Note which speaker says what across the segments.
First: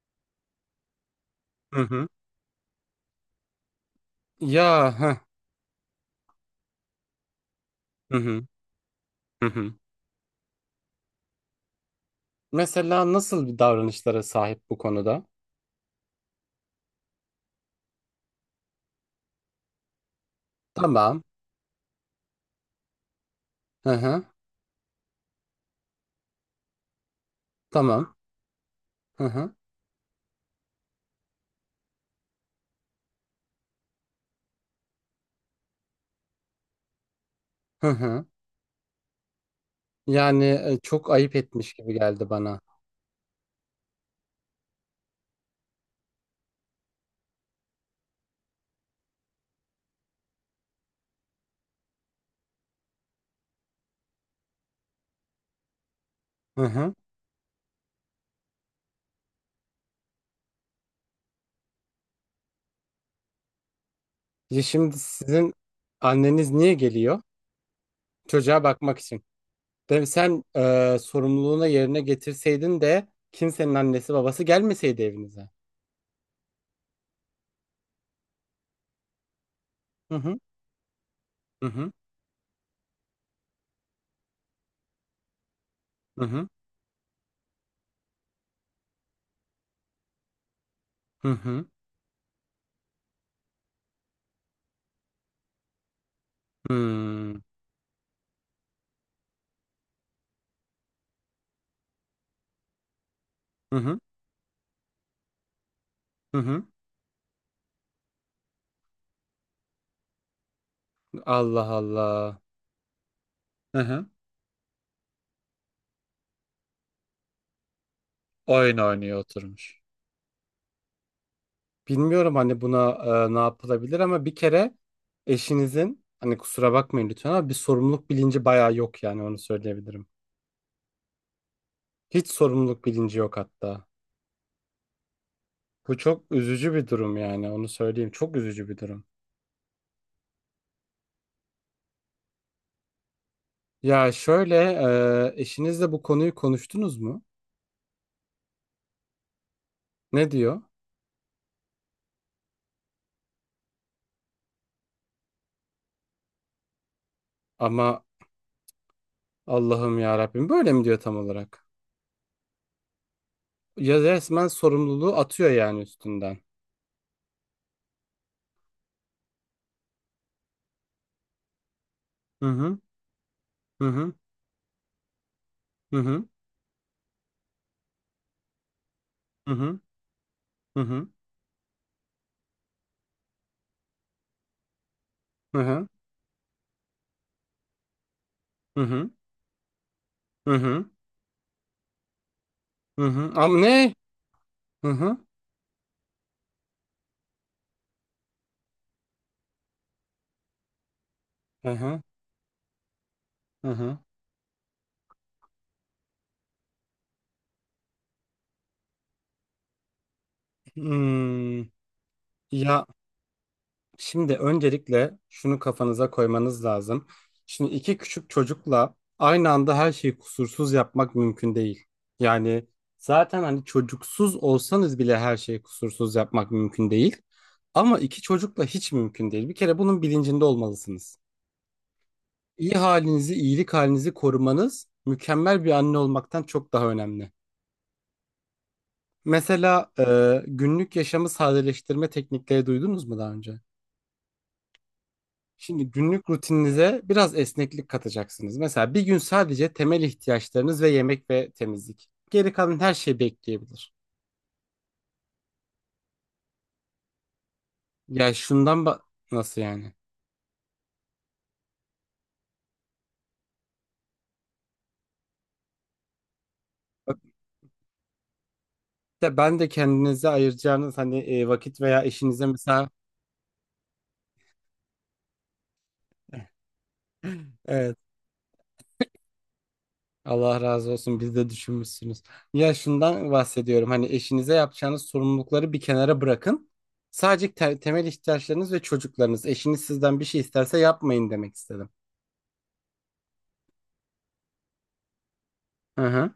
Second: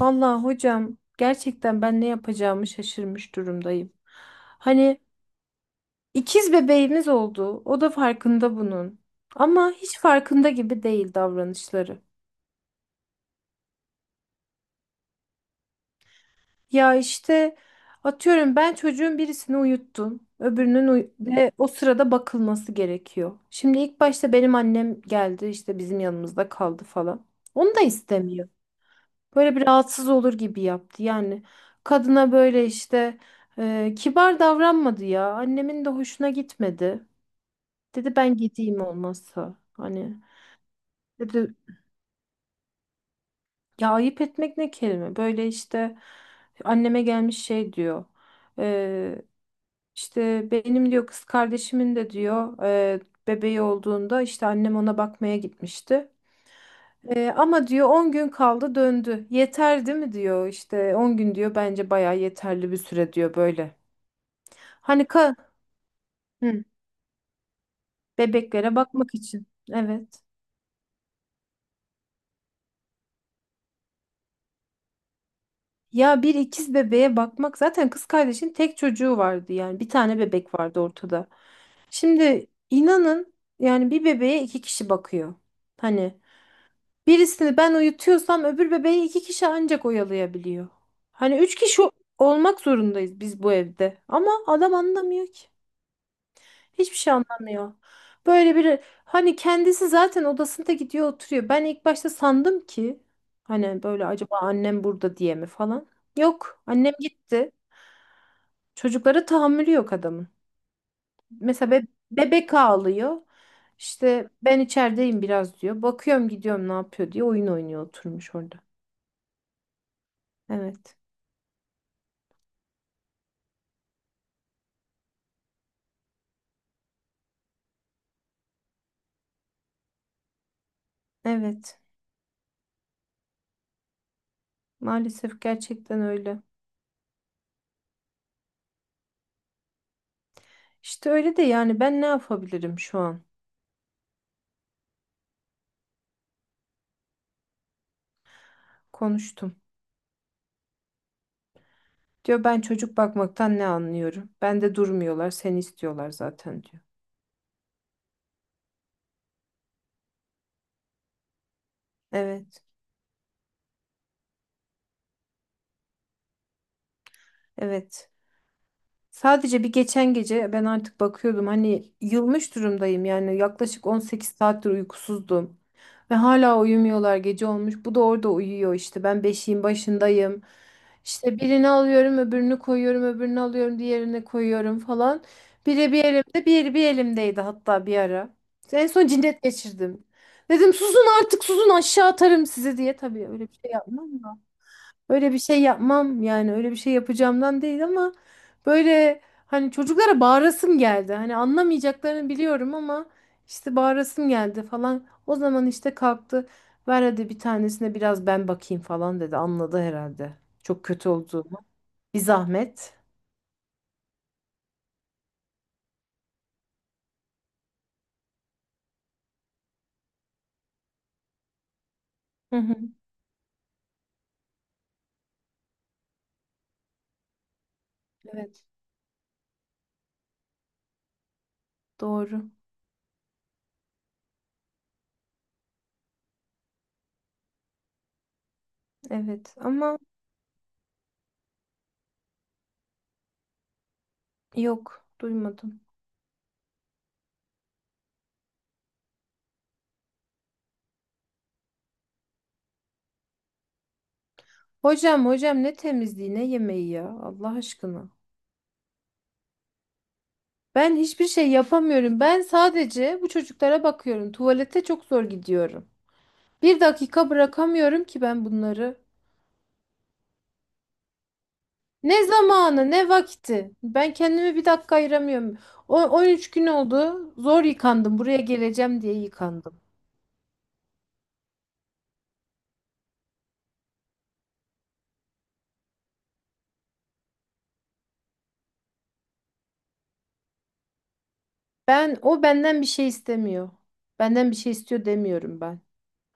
Speaker 1: Vallahi hocam
Speaker 2: Hı
Speaker 1: gerçekten ben ne
Speaker 2: hı.
Speaker 1: yapacağımı şaşırmış durumdayım.
Speaker 2: Ya
Speaker 1: Hani
Speaker 2: heh.
Speaker 1: ikiz bebeğimiz oldu. O da
Speaker 2: Hı hı.
Speaker 1: farkında bunun.
Speaker 2: Hı
Speaker 1: Ama
Speaker 2: hı.
Speaker 1: hiç farkında gibi değil davranışları.
Speaker 2: Mesela nasıl bir davranışlara sahip bu konuda?
Speaker 1: Ya işte atıyorum ben çocuğun birisini uyuttum. Öbürünün
Speaker 2: Tamam.
Speaker 1: ve o sırada bakılması gerekiyor. Şimdi
Speaker 2: Hı
Speaker 1: ilk
Speaker 2: hı.
Speaker 1: başta benim annem geldi işte bizim yanımızda kaldı falan. Onu da
Speaker 2: Tamam.
Speaker 1: istemiyor.
Speaker 2: Hı hı.
Speaker 1: Böyle bir rahatsız olur gibi yaptı. Yani kadına böyle işte kibar davranmadı ya. Annemin de hoşuna gitmedi.
Speaker 2: Hı
Speaker 1: Dedi
Speaker 2: hı.
Speaker 1: ben gideyim olmazsa. Hani
Speaker 2: Yani çok ayıp
Speaker 1: dedi
Speaker 2: etmiş gibi geldi bana.
Speaker 1: ya ayıp etmek ne kelime. Böyle işte anneme gelmiş şey diyor. E, işte benim diyor kız kardeşimin de diyor bebeği olduğunda işte annem ona bakmaya gitmişti.
Speaker 2: Hı hı.
Speaker 1: Ama diyor 10 gün kaldı döndü. Yeter değil mi diyor işte 10 gün diyor bence bayağı yeterli bir süre diyor böyle.
Speaker 2: Ya şimdi
Speaker 1: Hani ka
Speaker 2: sizin anneniz
Speaker 1: Hı,
Speaker 2: niye geliyor? Çocuğa
Speaker 1: bebeklere
Speaker 2: bakmak
Speaker 1: bakmak
Speaker 2: için.
Speaker 1: için.
Speaker 2: Değil.
Speaker 1: Evet.
Speaker 2: Sen sorumluluğuna yerine getirseydin de kimsenin annesi babası gelmeseydi evinize.
Speaker 1: Ya bir ikiz bebeğe bakmak zaten kız kardeşin tek çocuğu vardı yani bir
Speaker 2: Hı
Speaker 1: tane
Speaker 2: hı.
Speaker 1: bebek vardı ortada.
Speaker 2: Hı hı.
Speaker 1: Şimdi inanın yani bir bebeğe iki kişi bakıyor. Hani
Speaker 2: Hı hı.
Speaker 1: birisini ben uyutuyorsam öbür bebeği iki kişi ancak oyalayabiliyor.
Speaker 2: Hı
Speaker 1: Hani üç
Speaker 2: hı.
Speaker 1: kişi olmak zorundayız biz bu evde ama adam anlamıyor ki. Hiçbir şey
Speaker 2: Hmm.
Speaker 1: anlamıyor. Böyle bir hani kendisi zaten odasında gidiyor oturuyor. Ben ilk başta sandım ki
Speaker 2: Hı
Speaker 1: hani
Speaker 2: hı.
Speaker 1: böyle acaba annem burada diye mi falan.
Speaker 2: Hı
Speaker 1: Yok
Speaker 2: hı.
Speaker 1: annem gitti. Çocuklara tahammülü yok adamın.
Speaker 2: Allah
Speaker 1: Mesela
Speaker 2: Allah.
Speaker 1: bebek ağlıyor.
Speaker 2: Hı hı.
Speaker 1: İşte ben içerideyim biraz diyor. Bakıyorum gidiyorum ne yapıyor diye oyun oynuyor oturmuş orada.
Speaker 2: Oyun oynuyor oturmuş.
Speaker 1: Evet.
Speaker 2: Bilmiyorum hani buna ne yapılabilir ama bir kere eşinizin hani kusura bakmayın lütfen ama bir sorumluluk bilinci bayağı yok yani onu söyleyebilirim.
Speaker 1: Evet.
Speaker 2: Hiç sorumluluk bilinci yok hatta.
Speaker 1: Maalesef
Speaker 2: Bu
Speaker 1: gerçekten
Speaker 2: çok
Speaker 1: öyle.
Speaker 2: üzücü bir durum yani onu söyleyeyim. Çok üzücü bir durum.
Speaker 1: İşte öyle de yani ben ne yapabilirim şu an?
Speaker 2: Ya şöyle eşinizle bu konuyu konuştunuz mu?
Speaker 1: Konuştum.
Speaker 2: Ne diyor?
Speaker 1: Diyor ben çocuk bakmaktan ne anlıyorum? Ben de durmuyorlar, seni istiyorlar zaten diyor.
Speaker 2: Ama Allah'ım ya Rabbim böyle mi diyor tam olarak?
Speaker 1: Evet,
Speaker 2: Ya resmen sorumluluğu atıyor yani üstünden.
Speaker 1: evet. Sadece bir geçen gece ben artık bakıyordum hani
Speaker 2: Hı
Speaker 1: yılmış
Speaker 2: hı
Speaker 1: durumdayım yani
Speaker 2: hı
Speaker 1: yaklaşık
Speaker 2: hı
Speaker 1: 18 saattir uykusuzdum.
Speaker 2: hı
Speaker 1: Ve
Speaker 2: hı
Speaker 1: hala uyumuyorlar gece olmuş. Bu da orada uyuyor işte. Ben beşiğin
Speaker 2: hı
Speaker 1: başındayım.
Speaker 2: hı
Speaker 1: İşte birini alıyorum, öbürünü koyuyorum, öbürünü alıyorum, diğerini koyuyorum falan.
Speaker 2: hı
Speaker 1: Biri bir elimde, biri bir elimdeydi hatta bir ara.
Speaker 2: hı
Speaker 1: En son
Speaker 2: hı.
Speaker 1: cinnet geçirdim.
Speaker 2: Hı
Speaker 1: Dedim
Speaker 2: hı.
Speaker 1: susun artık susun aşağı atarım sizi diye.
Speaker 2: Hı
Speaker 1: Tabii
Speaker 2: hı.
Speaker 1: öyle bir
Speaker 2: Ama
Speaker 1: şey
Speaker 2: ne?
Speaker 1: yapmam.
Speaker 2: Hı hı.
Speaker 1: Öyle bir şey yapmam yani öyle bir şey yapacağımdan değil ama böyle hani çocuklara bağırasım geldi. Hani
Speaker 2: Hı hı.
Speaker 1: anlamayacaklarını biliyorum ama
Speaker 2: Hı
Speaker 1: işte
Speaker 2: hı.
Speaker 1: bağırasım geldi falan. O zaman işte kalktı. Ver hadi bir tanesine biraz ben bakayım falan dedi. Anladı herhalde. Çok kötü olduğumu.
Speaker 2: Hmm.
Speaker 1: Bir
Speaker 2: Ya
Speaker 1: zahmet.
Speaker 2: şimdi öncelikle şunu kafanıza koymanız lazım. Şimdi iki küçük çocukla aynı anda her şeyi kusursuz yapmak mümkün değil.
Speaker 1: Hı
Speaker 2: Yani
Speaker 1: hı.
Speaker 2: zaten hani çocuksuz olsanız bile her şeyi kusursuz yapmak mümkün değil. Ama iki çocukla
Speaker 1: Evet.
Speaker 2: hiç mümkün değil. Bir kere bunun bilincinde olmalısınız.
Speaker 1: Doğru.
Speaker 2: İyi halinizi, iyilik halinizi korumanız mükemmel bir anne olmaktan çok daha önemli.
Speaker 1: Evet
Speaker 2: Mesela
Speaker 1: ama
Speaker 2: günlük yaşamı sadeleştirme teknikleri duydunuz mu daha önce?
Speaker 1: yok duymadım.
Speaker 2: Şimdi günlük rutininize biraz esneklik katacaksınız. Mesela bir gün sadece temel ihtiyaçlarınız ve yemek ve temizlik. Geri kalan her şey bekleyebilir.
Speaker 1: Hocam hocam ne temizliği ne yemeği ya Allah aşkına.
Speaker 2: Ya şundan nasıl yani?
Speaker 1: Ben hiçbir şey yapamıyorum. Ben sadece bu çocuklara bakıyorum. Tuvalete çok zor gidiyorum. Bir
Speaker 2: Bak,
Speaker 1: dakika bırakamıyorum ki ben bunları.
Speaker 2: de ben de kendinize ayıracağınız hani vakit veya
Speaker 1: Ne
Speaker 2: işinize mesela
Speaker 1: zamanı, ne vakti. Ben kendimi bir dakika ayıramıyorum. O 13 gün oldu. Zor
Speaker 2: Evet.
Speaker 1: yıkandım. Buraya geleceğim diye yıkandım.
Speaker 2: Allah razı olsun biz de düşünmüşsünüz. Ya şundan bahsediyorum hani eşinize yapacağınız sorumlulukları bir kenara bırakın. Sadece temel ihtiyaçlarınız ve çocuklarınız. Eşiniz sizden bir şey isterse yapmayın demek istedim.
Speaker 1: Ben o benden bir şey istemiyor. Benden bir şey istiyor demiyorum ben.
Speaker 2: Hı hı.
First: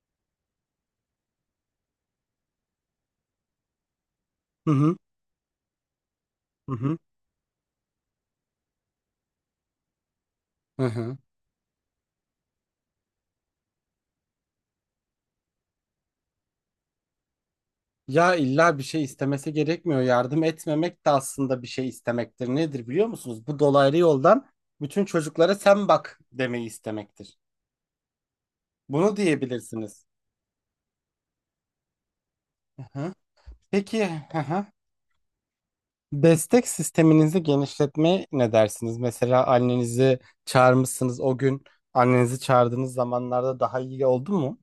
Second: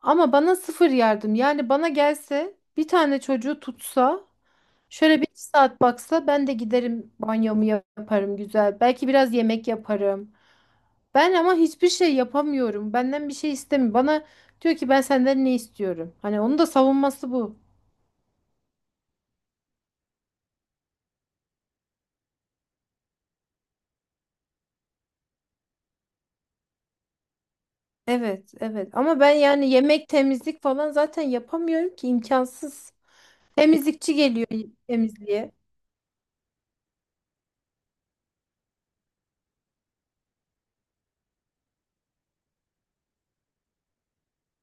Speaker 1: Ama bana sıfır yardım. Yani bana gelse bir tane çocuğu tutsa
Speaker 2: Hı hı.
Speaker 1: şöyle bir iki saat baksa ben de
Speaker 2: Hı hı.
Speaker 1: giderim banyomu yaparım güzel. Belki biraz yemek yaparım.
Speaker 2: Hı hı.
Speaker 1: Ben ama hiçbir şey yapamıyorum. Benden bir şey istemiyor. Bana diyor ki ben senden ne istiyorum? Hani onun da savunması bu.
Speaker 2: Ya illa bir şey istemesi gerekmiyor. Yardım etmemek de aslında bir şey istemektir. Nedir biliyor musunuz? Bu dolaylı yoldan bütün çocuklara sen bak demeyi istemektir.
Speaker 1: Evet, evet.
Speaker 2: Bunu
Speaker 1: Ama ben yani
Speaker 2: diyebilirsiniz.
Speaker 1: yemek, temizlik falan zaten yapamıyorum ki
Speaker 2: Hı
Speaker 1: imkansız.
Speaker 2: hı. Peki.
Speaker 1: Temizlikçi
Speaker 2: Hı
Speaker 1: geliyor
Speaker 2: hı.
Speaker 1: temizliğe.
Speaker 2: Destek sisteminizi genişletmeye ne dersiniz? Mesela annenizi çağırmışsınız o gün annenizi çağırdığınız zamanlarda daha iyi oldu mu?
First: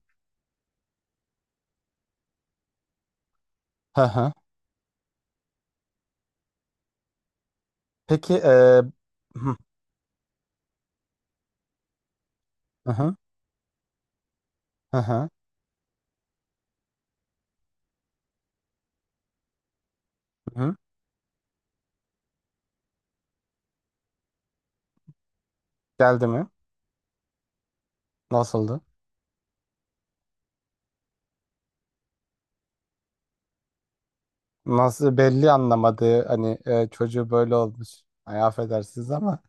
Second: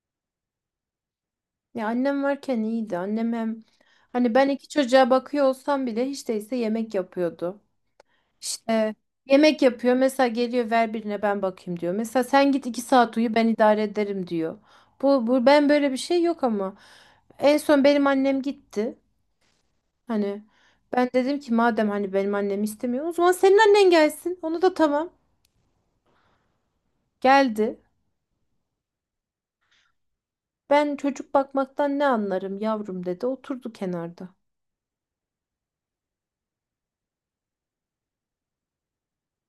Speaker 1: Ya annem varken iyiydi. Annem hem
Speaker 2: Hı hı.
Speaker 1: hani ben iki çocuğa bakıyor olsam bile hiç değilse yemek yapıyordu.
Speaker 2: Peki
Speaker 1: İşte
Speaker 2: hı
Speaker 1: yemek yapıyor. Mesela geliyor ver birine ben bakayım diyor. Mesela sen git iki
Speaker 2: hı hı
Speaker 1: saat uyu ben idare ederim diyor. Bu,
Speaker 2: hı
Speaker 1: bu ben böyle bir şey yok ama. En son benim annem gitti. Hani
Speaker 2: hı.
Speaker 1: ben dedim ki madem hani benim annem istemiyor o zaman senin annen gelsin. Onu da tamam.
Speaker 2: Geldi mi?
Speaker 1: Geldi.
Speaker 2: Nasıldı?
Speaker 1: Ben çocuk bakmaktan ne anlarım yavrum dedi. Oturdu kenarda.
Speaker 2: Nasıl belli anlamadı hani çocuğu böyle olmuş. Ay affedersiniz ama.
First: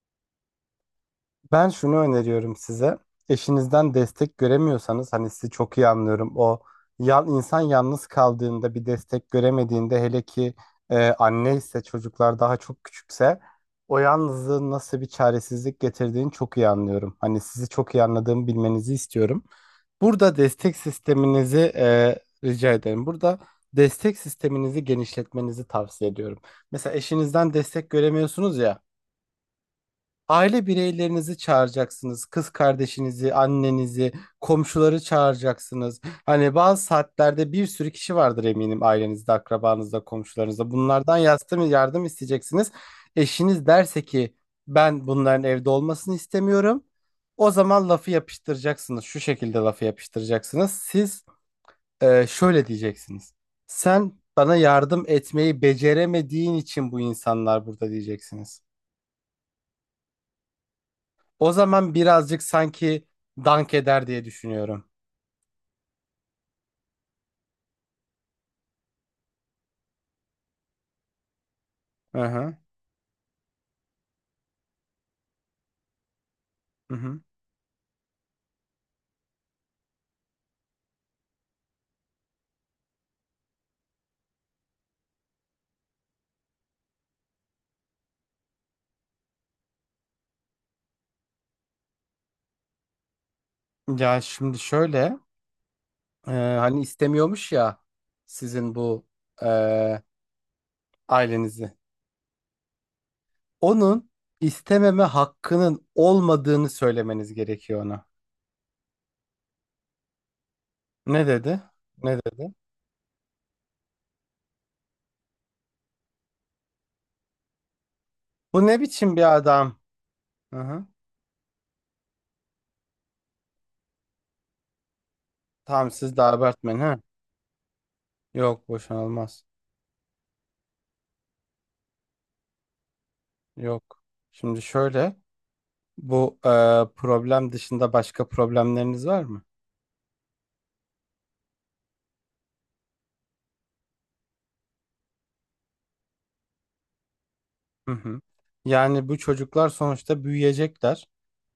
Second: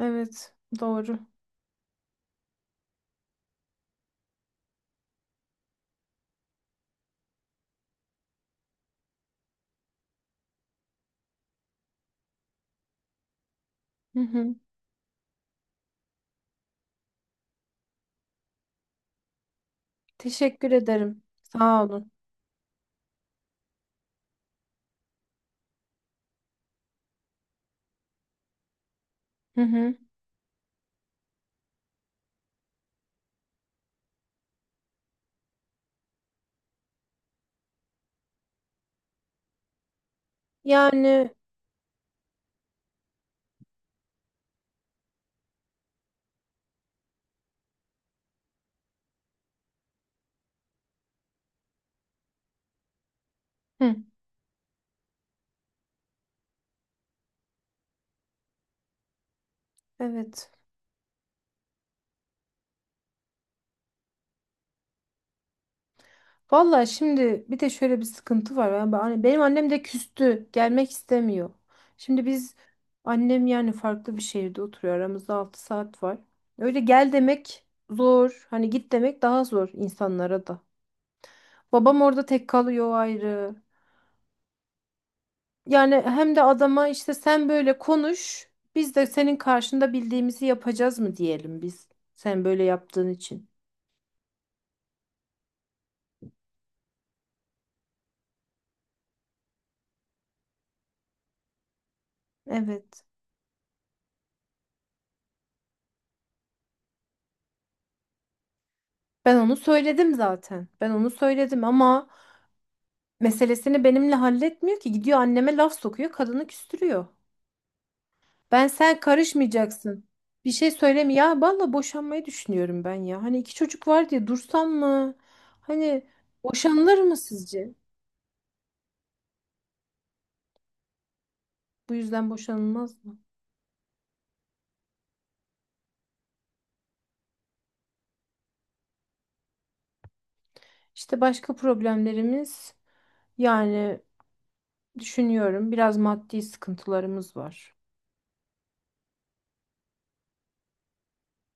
Speaker 1: Evet, doğru.
Speaker 2: Ben şunu öneriyorum size. Eşinizden destek göremiyorsanız hani sizi çok iyi anlıyorum. O insan yalnız kaldığında bir destek göremediğinde hele ki anne ise çocuklar daha çok küçükse o
Speaker 1: Hı hı.
Speaker 2: yalnızlığın nasıl bir çaresizlik getirdiğini çok iyi anlıyorum. Hani sizi çok iyi anladığımı bilmenizi istiyorum. Burada
Speaker 1: Teşekkür
Speaker 2: destek
Speaker 1: ederim.
Speaker 2: sisteminizi
Speaker 1: Sağ olun.
Speaker 2: rica ederim. Burada destek sisteminizi genişletmenizi tavsiye ediyorum. Mesela eşinizden destek göremiyorsunuz ya.
Speaker 1: Hı hı.
Speaker 2: Aile bireylerinizi çağıracaksınız. Kız kardeşinizi, annenizi, komşuları çağıracaksınız. Hani bazı saatlerde bir sürü kişi vardır eminim ailenizde, akrabanızda, komşularınızda. Bunlardan
Speaker 1: Yani
Speaker 2: yardım isteyeceksiniz. Eşiniz derse ki ben bunların evde olmasını istemiyorum. O zaman lafı yapıştıracaksınız. Şu şekilde lafı yapıştıracaksınız. Siz şöyle diyeceksiniz.
Speaker 1: hı,
Speaker 2: Sen bana yardım etmeyi beceremediğin için bu insanlar burada diyeceksiniz.
Speaker 1: evet.
Speaker 2: O zaman birazcık sanki dank eder diye düşünüyorum.
Speaker 1: Valla şimdi bir de şöyle bir sıkıntı var. Yani hani benim annem de küstü. Gelmek istemiyor.
Speaker 2: Hı
Speaker 1: Şimdi
Speaker 2: hı.
Speaker 1: biz annem yani farklı bir şehirde oturuyor. Aramızda 6 saat var. Öyle
Speaker 2: Hı
Speaker 1: gel
Speaker 2: hı.
Speaker 1: demek zor. Hani git demek daha zor insanlara da. Babam orada tek kalıyor ayrı. Yani hem de adama işte sen böyle konuş. Biz de senin karşında bildiğimizi yapacağız mı diyelim biz. Sen böyle yaptığın için.
Speaker 2: Ya şimdi şöyle hani istemiyormuş ya sizin bu e, ailenizi.
Speaker 1: Evet.
Speaker 2: Onun istememe hakkının olmadığını söylemeniz gerekiyor ona.
Speaker 1: Ben onu söyledim zaten. Ben onu
Speaker 2: Ne dedi?
Speaker 1: söyledim ama
Speaker 2: Ne dedi?
Speaker 1: meselesini benimle halletmiyor ki. Gidiyor anneme laf sokuyor, kadını küstürüyor.
Speaker 2: Bu
Speaker 1: Ben
Speaker 2: ne
Speaker 1: sen
Speaker 2: biçim bir adam?
Speaker 1: karışmayacaksın. Bir
Speaker 2: Hı
Speaker 1: şey
Speaker 2: hı.
Speaker 1: söyleme ya. Valla boşanmayı düşünüyorum ben ya. Hani iki çocuk var diye dursam mı?
Speaker 2: Tamam
Speaker 1: Hani
Speaker 2: siz de abartmayın ha.
Speaker 1: boşanılır mı sizce?
Speaker 2: Yok boşanılmaz.
Speaker 1: Bu yüzden boşanılmaz mı?
Speaker 2: Yok. Şimdi şöyle bu problem dışında başka problemleriniz var mı?
Speaker 1: İşte başka problemlerimiz yani düşünüyorum biraz maddi sıkıntılarımız var.
Speaker 2: Hı hı. Yani bu çocuklar sonuçta büyüyecekler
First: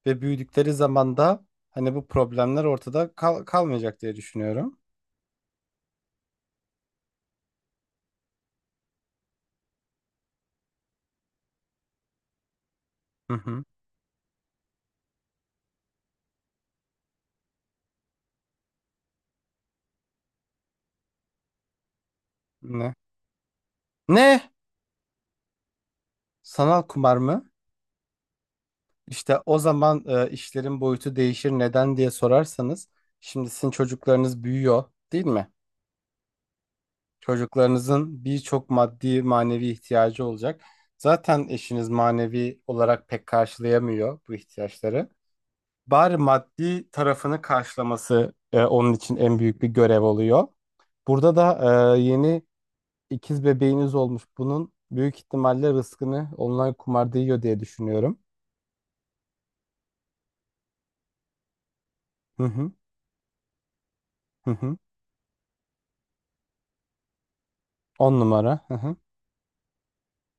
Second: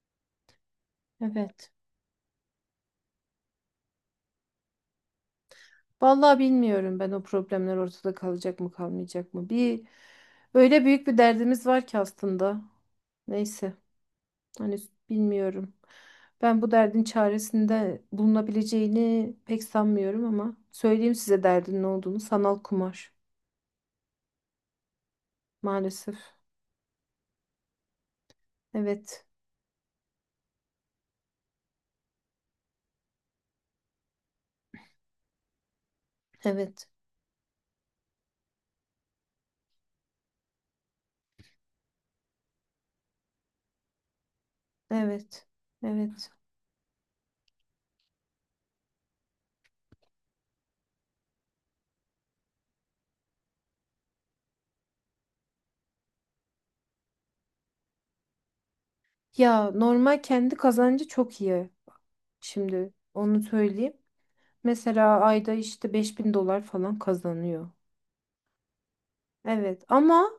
Speaker 2: ve büyüdükleri zaman da
Speaker 1: Evet.
Speaker 2: hani bu problemler ortada kalmayacak diye düşünüyorum.
Speaker 1: Vallahi bilmiyorum ben o problemler ortada kalacak mı kalmayacak mı. Bir öyle büyük bir derdimiz var ki aslında.
Speaker 2: Hı hı.
Speaker 1: Neyse. Hani bilmiyorum. Ben bu derdin çaresinde bulunabileceğini pek sanmıyorum ama söyleyeyim size derdin ne olduğunu. Sanal
Speaker 2: Ne?
Speaker 1: kumar
Speaker 2: Ne?
Speaker 1: maalesef.
Speaker 2: Sanal kumar mı?
Speaker 1: Evet.
Speaker 2: İşte o zaman işlerin boyutu değişir neden diye sorarsanız şimdi sizin çocuklarınız büyüyor değil mi?
Speaker 1: Evet.
Speaker 2: Çocuklarınızın birçok maddi manevi ihtiyacı olacak. Zaten eşiniz manevi olarak pek karşılayamıyor bu ihtiyaçları.
Speaker 1: Evet.
Speaker 2: Bari
Speaker 1: Evet.
Speaker 2: maddi tarafını karşılaması onun için en büyük bir görev oluyor. Burada da yeni ikiz bebeğiniz olmuş. Bunun büyük ihtimalle rızkını online kumarda yiyor diye düşünüyorum.
Speaker 1: Ya normal kendi kazancı çok iyi.
Speaker 2: Hı hı
Speaker 1: Şimdi onu söyleyeyim.
Speaker 2: hı hı.
Speaker 1: Mesela ayda işte 5.000 dolar falan kazanıyor.
Speaker 2: On numara. Hı hı.
Speaker 1: Evet ama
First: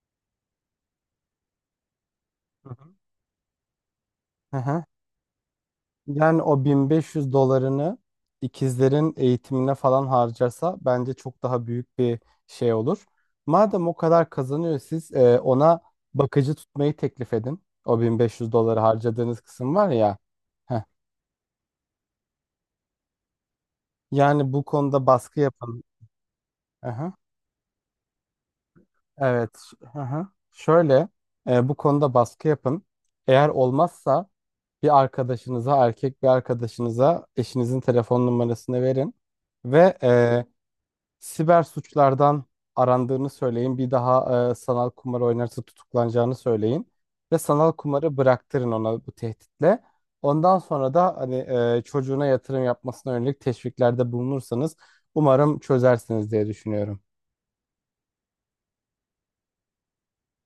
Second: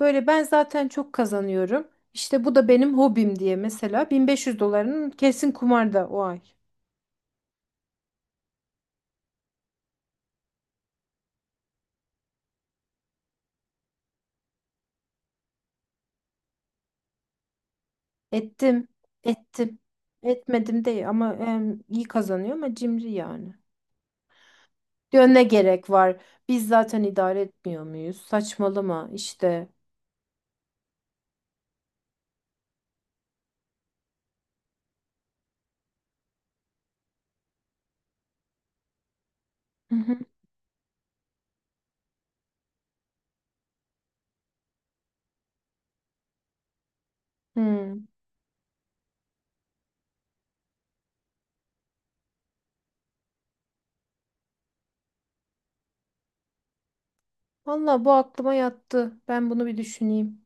Speaker 1: böyle ben zaten çok kazanıyorum. İşte bu da
Speaker 2: Hı hı.
Speaker 1: benim hobim diye mesela
Speaker 2: Hı
Speaker 1: 1.500
Speaker 2: hı.
Speaker 1: dolarının kesin kumarda o ay.
Speaker 2: Yani o 1.500 dolarını ikizlerin eğitimine falan harcarsa bence çok daha büyük bir şey olur. Madem o kadar kazanıyor siz ona bakıcı tutmayı teklif edin. O 1.500 doları
Speaker 1: Ettim,
Speaker 2: harcadığınız kısım
Speaker 1: ettim.
Speaker 2: var ya. Heh.
Speaker 1: Etmedim değil ama iyi kazanıyor ama cimri yani.
Speaker 2: Yani bu konuda
Speaker 1: Diyor
Speaker 2: baskı
Speaker 1: ne
Speaker 2: yapın.
Speaker 1: gerek var? Biz zaten
Speaker 2: Aha.
Speaker 1: idare etmiyor muyuz? Saçmalama
Speaker 2: Evet.
Speaker 1: işte.
Speaker 2: Aha. Şöyle bu konuda baskı yapın. Eğer olmazsa bir arkadaşınıza, erkek bir arkadaşınıza eşinizin telefon numarasını verin
Speaker 1: Hı
Speaker 2: ve
Speaker 1: hı.
Speaker 2: siber suçlardan arandığını söyleyin. Bir daha sanal kumar oynarsa tutuklanacağını söyleyin. Ve sanal
Speaker 1: Hmm.
Speaker 2: kumarı bıraktırın ona bu tehditle. Ondan sonra da hani çocuğuna yatırım yapmasına yönelik teşviklerde bulunursanız umarım çözersiniz diye düşünüyorum.
Speaker 1: Valla bu aklıma yattı. Ben bunu bir düşüneyim.